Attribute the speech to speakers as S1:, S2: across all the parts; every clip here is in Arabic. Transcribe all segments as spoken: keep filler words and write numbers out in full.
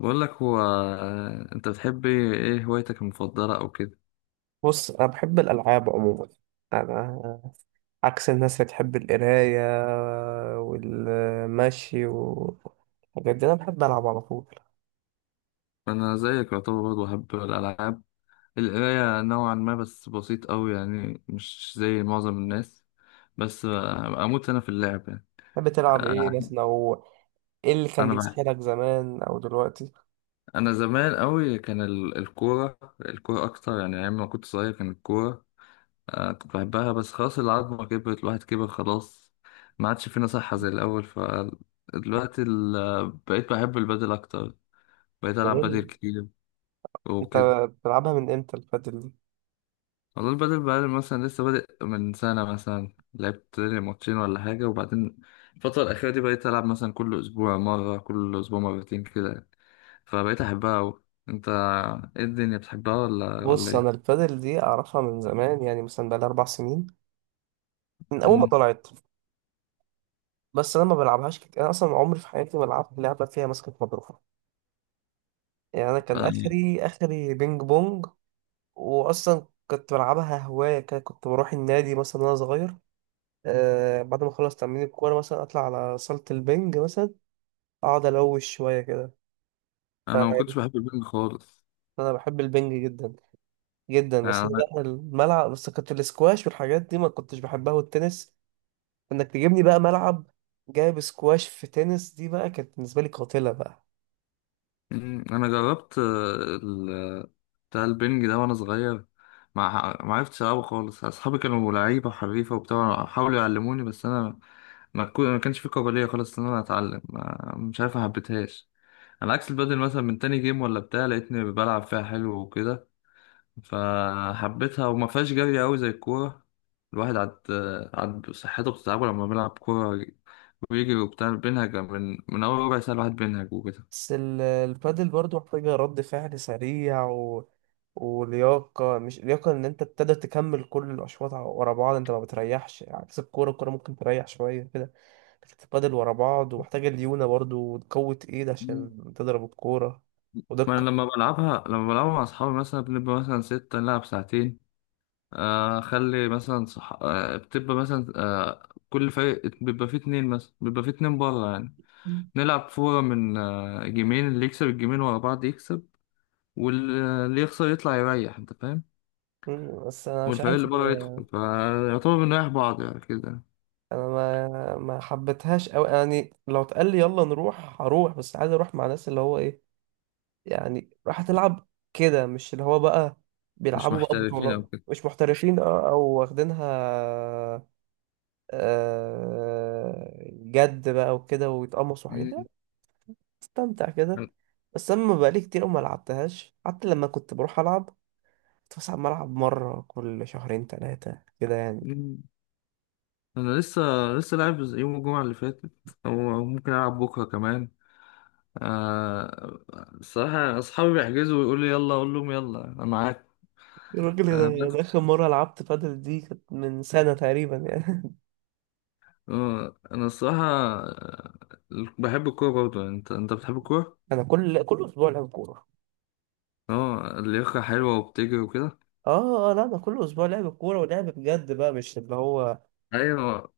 S1: بقول لك هو آه، انت بتحب ايه إيه هوايتك المفضله او كده.
S2: بص أنا بحب الألعاب عموما. أنا عكس الناس اللي بتحب القراية والمشي والحاجات دي، أنا بحب ألعب على طول.
S1: انا زيك يعتبر برضه بحب الالعاب، القرايه نوعا ما بس بسيط قوي يعني مش زي معظم الناس. بس آه، اموت انا في اللعب يعني.
S2: بتحب تلعب إيه
S1: انا
S2: مثلا، أو إيه اللي كان
S1: انا بح-
S2: بيسحلك زمان أو دلوقتي؟
S1: انا زمان قوي كان ال- الكوره، الكوره اكتر يعني ايام ما كنت صغير كان الكوره. آه، كنت بحبها بس خلاص، العظمه كبرت، الواحد كبر خلاص، ما عادش فينا صحه زي الاول. فدلوقتي ال- بقيت بحب البادل اكتر، بقيت ألعب بدل
S2: البادل.
S1: كتير
S2: أنت
S1: وكده.
S2: بتلعبها من إمتى البادل دي؟
S1: والله البدل بقى مثلا لسه بادئ من سنة، مثلا لعبت لي ماتشين ولا حاجة، وبعدين الفترة الأخيرة دي بقيت ألعب مثلا كل أسبوع مرة، كل أسبوع مرتين كده يعني. فبقيت أحبها أوي. أنت إيه الدنيا بتحبها ولا ولا
S2: بص أنا
S1: إيه؟
S2: البادل دي أعرفها من زمان، يعني مثلا بقالي أربع سنين من أول ما
S1: مم.
S2: طلعت. بس أنا ما بلعبهاش كتير، أنا أصلا عمري في حياتي ما لعبت لعبة فيها ماسكة مضربة. يعني أنا كان
S1: أنا.
S2: آخري آخري بينج بونج. واصلا كنت بلعبها هوايه كده، كنت بروح النادي مثلا وانا صغير. آه بعد ما اخلص تمرين الكوره مثلا اطلع على صاله البنج مثلا، اقعد الوش شويه كده.
S1: أنا ما كنتش
S2: فيعني
S1: بحب البنج خالص.
S2: انا بحب البنج جدا جدا. بس أنا بقى الملعب، بس كنت الاسكواش والحاجات دي ما كنتش بحبها، والتنس، انك تجيبني بقى ملعب جايب سكواش في تنس، دي بقى كانت بالنسبه لي قاتله بقى.
S1: مم، انا جربت، آه، ال- بتاع البنج ده وانا صغير، ما ما عرفتش العبه خالص. اصحابي كانوا لعيبه حريفه وبتاع، حاولوا يعلموني بس انا ما كو- ما كانش في قابليه خالص ان انا اتعلم، ما- مش عارف، ما حبيتهاش. على عكس البادل مثلا، من تاني جيم ولا بتاع لقيتني بلعب فيها حلو وكده، فحبيتها وما فيهاش جري قوي زي الكوره. الواحد عاد عاد صحته بتتعبه لما بيلعب كوره ويجري وبتاع، بينهج من من اول ربع ساعه الواحد بينهج وكده.
S2: بس ال- البادل برضو محتاجة رد فعل سريع و... ولياقة، مش لياقة إن أنت تقدر تكمل كل الأشواط ع- ورا بعض، أنت ما بتريحش عكس الكورة، الكورة ممكن تريح شوية كده. لكن البادل ورا بعض، ومحتاجة ليونة برضو وقوة إيد عشان تضرب الكورة
S1: ما انا
S2: ودقة.
S1: لما بلعبها، لما بلعبها مع اصحابي مثلا بنبقى مثلا ستة نلعب ساعتين. آه، اخلي مثلا صح، آه، بتبقى مثلا آه، كل فريق بيبقى فيه اتنين، مثلا بيبقى فيه اتنين بره يعني.
S2: مم.
S1: نلعب فورة من آه، جيمين، اللي يكسب الجيمين ورا بعض يكسب، واللي يخسر يطلع يريح، انت فاهم.
S2: مم، بس أنا مش
S1: والفريق
S2: عارف
S1: اللي بره
S2: هي-
S1: يدخل، فيعتبر بنريح بعض يعني كده.
S2: أنا ما ما حبيتهاش أوي، يعني لو اتقال لي يلا نروح هروح، بس عايز أروح مع ناس اللي هو إيه، يعني راح تلعب كده، مش اللي هو بقى
S1: مش
S2: بيلعبوا بقى
S1: محترفين او
S2: بطولات،
S1: كده.
S2: مش محترفين اه او واخدينها آه، جد بقى وكده ويتقمصوا حاجات دي،
S1: مم.
S2: استمتع كده.
S1: أنا.
S2: بس اما بقالي كتير أوي ما لعبتهاش، حتى لما كنت بروح العب كنت بس عم العب مره كل شهرين ثلاثه كده يعني.
S1: مم. أنا لسه لسه لاعب يوم الجمعة اللي فاتت، أو أو ممكن ألعب بكرة كمان. آه، الصراحة أصحابي بيحجزوا ويقولوا لي يلا، أقول لهم يلا أنا معاك.
S2: الراجل
S1: آه
S2: ده ده
S1: بس،
S2: اخر مره لعبت بادل دي كانت من سنه تقريبا يعني.
S1: آه أنا الصراحة، آه، بحب الكورة برضه يعني. أنت أنت بتحب الكورة؟
S2: انا كل كل اسبوع لعب كوره.
S1: أه، اللياقة حلوة وبتجري وكده.
S2: اه آه، لا انا كل اسبوع لعب كوره ولعب بجد بقى، مش اللي هو
S1: أيوة.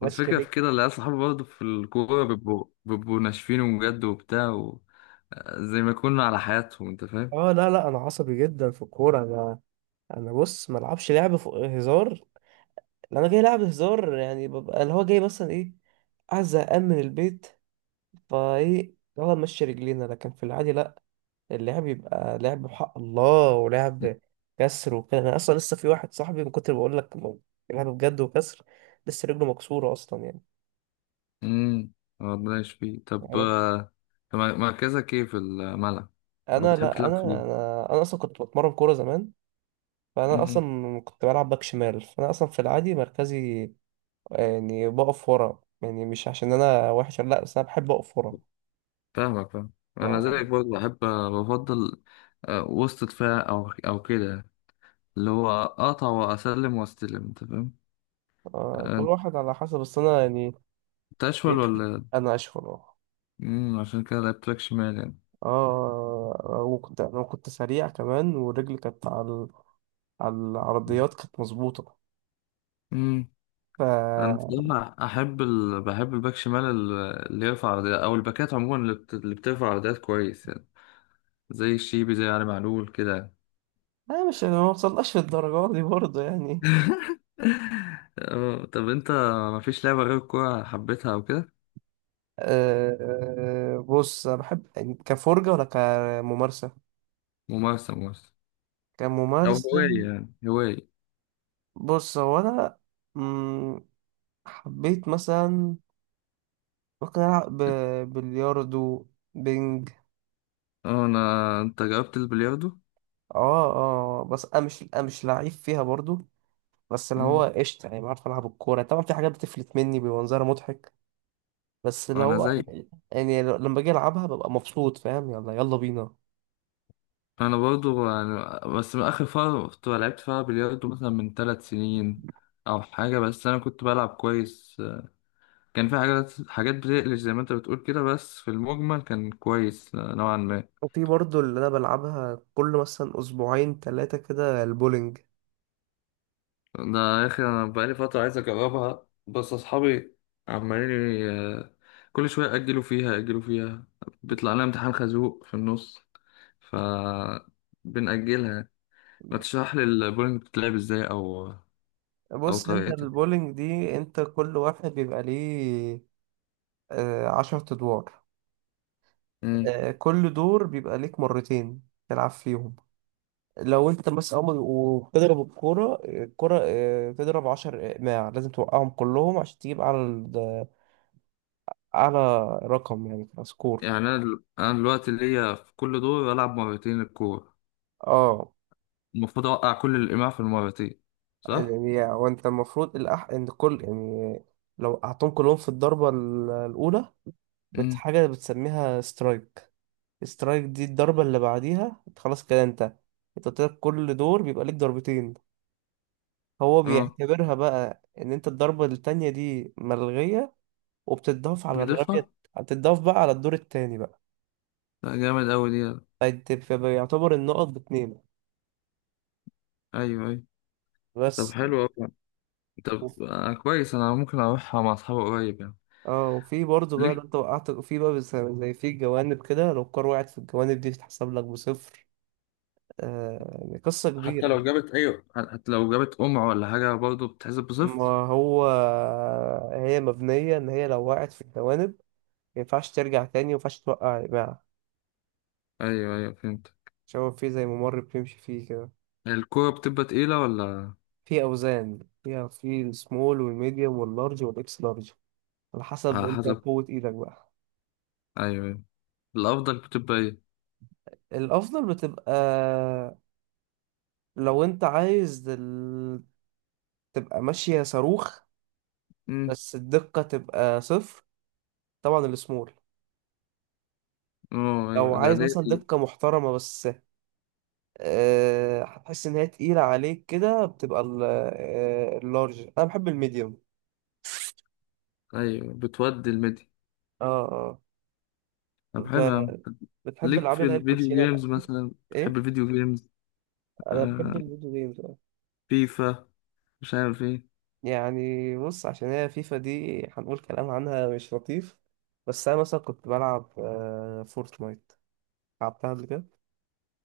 S2: ماشي
S1: والفكرة في
S2: رجلي.
S1: كده، اللي أصحابي برضه في الكورة بيبقوا بيبقوا ناشفين بجد وبتاع و... آه، زي ما يكونوا على حياتهم، أنت فاهم؟
S2: اه، لا لا انا عصبي جدا في الكوره، انا انا بص ما العبش لعب فوق هزار. لو انا جاي لعب هزار، يعني ببقى اللي هو جاي مثلا ايه، عايز زهقان من البيت، فايه يلا نمشي رجلينا، لكن في العادي لا. اللعب يبقى لعب بحق الله، ولعب كسر وكده. انا اصلا لسه في واحد صاحبي من كتر بقول لك لعب بجد وكسر، لسه رجله مكسوره اصلا يعني.
S1: أمم، ربنا يشفيه. طب
S2: عرفت؟
S1: آه، طب مركزك إيه في الملعب؟ أو
S2: انا
S1: بتحب
S2: لا
S1: تلعب
S2: انا انا انا اصلا كنت بتمرن كوره زمان، فانا
S1: فين؟
S2: اصلا كنت بلعب باك شمال، فانا اصلا في العادي مركزي يعني بقف ورا، يعني مش عشان انا وحش لا، بس انا بحب اقف ورا.
S1: فاهمك، فاهم. انا زيك
S2: ف-
S1: برضه بحب، بفضل آه، وسط دفاع او او كده، اللي هو اقطع واسلم واستلم، انت فاهم.
S2: آه، كل
S1: آه،
S2: واحد على حسب، بس انا يعني
S1: انت اشول ولا؟
S2: انا اشهر اه.
S1: امم، عشان كده لعبت باك شمال يعني.
S2: آه، وكنت انا كنت سريع كمان، ورجلي كانت على ال- على العرضيات كانت مظبوطه.
S1: امم.
S2: ف
S1: انا بصراحه احب ال، بحب الباك شمال، ال- اللي يرفع عرضيات، او الباكات عموما اللي، بت... اللي بترفع عرضيات كويس يعني، زي الشيبي، زي علي معلول كده.
S2: انا مش، انا ما وصلناش للدرجه دي برضه يعني.
S1: آه، طب انت مفيش لعبه غير الكوره حبيتها او كده؟
S2: آه، آه، بص انا بحب يعني كفرجه ولا كممارسه؟
S1: ممارسه، ممارسه او
S2: كممارسه.
S1: هوايه يعني هوايه.
S2: بص هو انا مم، حبيت مثلا ممكن ألعب ب- بلياردو، بينج.
S1: اه انا، انت جربت البلياردو؟
S2: اه، اه، بس أنا مش أنا مش لعيب فيها برضو، بس اللي هو
S1: امم،
S2: قشطة يعني بعرف ألعب الكورة، طبعا في حاجات بتفلت مني بيبقى منظرها مضحك. بس اللي
S1: انا
S2: هو،
S1: زي،
S2: يعني ل- لما باجي ألعبها ببقى مبسوط، فاهم؟ يلا يلا بينا.
S1: انا برضو يعني، بس من اخر فتره كنت لعبت فيها بلياردو مثلا من ثلاث سنين او حاجه، بس انا كنت بلعب كويس، كان في حاجات، حاجات بتقلش زي ما انت بتقول كده، بس في المجمل كان كويس نوعا ما.
S2: وفي برضو اللي أنا بلعبها كل مثلا أسبوعين تلاتة كده، البولينج.
S1: ده يا اخي انا بقالي فتره عايز اجربها، بس اصحابي عمالين، ي- كل شويه اجلوا فيها، اجلوا فيها بيطلع لنا امتحان خازوق في النص، ف بنأجلها. ما تشرح لي البولينج بتتلعب ازاي او او
S2: بص أنت
S1: طريقة؟
S2: البولينج دي، أنت كل واحد بيبقى ليه آه، عشرة أدوار.
S1: مم.
S2: آه، كل دور بيبقى ليك مرتين تلعب فيهم. لو انت بس اول وبتضرب الكوره الكوره آه، تضرب عشر اقماع، لازم توقعهم كلهم عشان تجيب على ال- على رقم، يعني سكور.
S1: يعني انا دل- انا دلوقتي ليا في كل دور العب مرتين الكورة،
S2: اه،
S1: المفروض اوقع كل الايماع في المرتين، صح؟
S2: يعني وانت المفروض الأح... ان كل يعني لو قعدتهم كلهم في الضربه ال- الاولى، بت
S1: مم.
S2: حاجه بتسميها سترايك. سترايك دي الضربه اللي بعديها انت خلاص كده، انت انت طلعت، كل دور بيبقى ليك ضربتين، هو
S1: اه،
S2: بيعتبرها بقى ان انت الضربه التانية دي ملغيه وبتتضاف على
S1: بيضيفها.
S2: الرمية، هتتضاف بقى على الدور التاني بقى.
S1: لا جامد اوي دي.
S2: فانت بيبقى يعتبر النقط باتنين
S1: ايوه ايوه. طب
S2: بس.
S1: حلو اوي.
S2: وف-
S1: طب آه كويس، انا ممكن اروحها مع اصحابي قريب يعني.
S2: اه وفي برضه بقى لو
S1: ليك.
S2: انت وقعت في بقى بس- زي في جوانب كده، لو الكار وقعت في الجوانب دي تتحسب لك بصفر. آه يعني قصة
S1: حتى
S2: كبيرة يعني.
S1: لو جابت ايوه، حتى لو جابت قمع ولا حاجة برضه بتحسب بصفر.
S2: ما هو هي مبنية إن هي لو وقعت في الجوانب ما ينفعش ترجع تاني، وما ينفعش توقع يا جماعة،
S1: ايوه ايوه فهمت.
S2: عشان هو في زي ممر بتمشي فيه كده.
S1: الكورة بتبقى تقيلة ولا؟
S2: في أوزان فيها، في السمول والميديوم واللارج والإكس لارج، على حسب
S1: على
S2: أنت
S1: حسب.
S2: قوة إيدك بقى.
S1: ايوه ايوه. الافضل بتبقى
S2: الافضل بتبقى لو انت عايز ال... تبقى ماشية صاروخ،
S1: ايه؟
S2: بس الدقة تبقى صفر، طبعا السمول.
S1: اه
S2: لو
S1: ايوه ده
S2: عايز مثلا
S1: دي.
S2: دقة محترمة، بس آه، هتحس ان هي تقيلة عليك كده، بتبقى ال- آه، اللارج، انا بحب الميديوم.
S1: ايوه بتودي الميديا.
S2: اه، اه،
S1: طب حلو يا عم.
S2: ب- بتحب
S1: ليك
S2: العاب
S1: في
S2: اللي هي
S1: الفيديو
S2: الكوتشينة والحاجات
S1: جيمز
S2: دي؟
S1: مثلا، بتحب
S2: ايه
S1: الفيديو جيمز؟
S2: انا
S1: آه،
S2: بحب الفيديو جيمز.
S1: فيفا، مش عارف ايه.
S2: يعني بص عشان هي فيفا دي هنقول كلام عنها مش لطيف، بس انا مثلا كنت بلعب آه، فورتنايت، لعبتها قبل كده.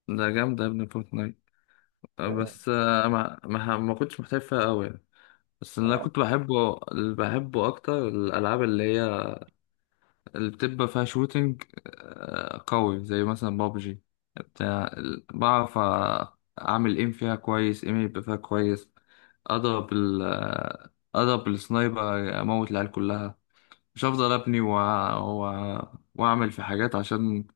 S1: ده جامدة يا ابني فورتنايت. آه،
S2: اه
S1: بس آه، ما ما ما كنتش محترف فيها قوي يعني. بس اللي انا كنت بحبه، اللي بحبه اكتر الالعاب اللي هي اللي بتبقى فيها شوتينج آه، قوي، زي مثلا بابجي. بتاع ال- بعرف آه، أعمل ايم فيها كويس، ايم يبقى فيها كويس، أضرب ال، آه، أضرب السنايبر، أموت العيال كلها، مش هفضل أبني و... و... وأعمل في حاجات عشان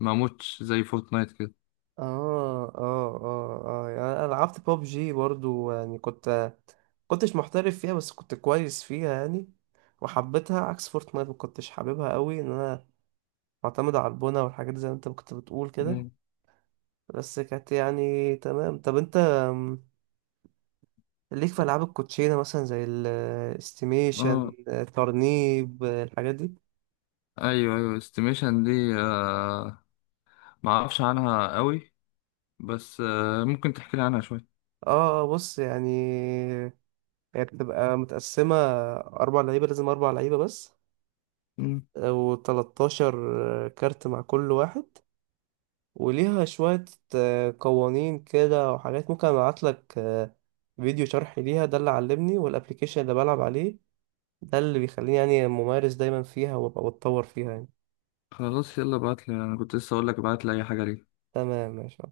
S1: ما أموتش زي فورتنايت كده.
S2: اه اه اه آه. يعني انا لعبت ببجي برضو، يعني كنت كنتش محترف فيها بس كنت كويس فيها يعني. وحبيتها عكس فورتنايت، ما كنتش حاببها قوي ان انا معتمد على البونة والحاجات دي زي ما انت كنت بتقول كده.
S1: مم.
S2: بس كانت يعني تمام، طب انت ليك في ألعاب الكوتشينة مثلا زي الاستيميشن
S1: اه
S2: ترنيب آه، الحاجات دي؟
S1: أيوه أيوه، استيميشن دي آه، ما أعرفش عنها قوي، بس آه، ممكن تحكي لي عنها شوية.
S2: اه آه، بص يعني هي بتبقى متقسمة أربع لعيبة، لازم أربع لعيبة بس.
S1: مم.
S2: آه، وتلاتاشر كارت مع كل واحد، وليها شوية آه، قوانين كده وحاجات. ممكن أبعتلك آه، فيديو شرح ليها، ده اللي علمني، والأبليكيشن اللي بلعب عليه ده اللي بيخليني يعني ممارس دايما فيها وأبقى بتطور فيها يعني.
S1: خلاص يلا ابعتلي، أنا كنت لسه أقولك ابعتلي أي حاجة ليك.
S2: تمام ماشي.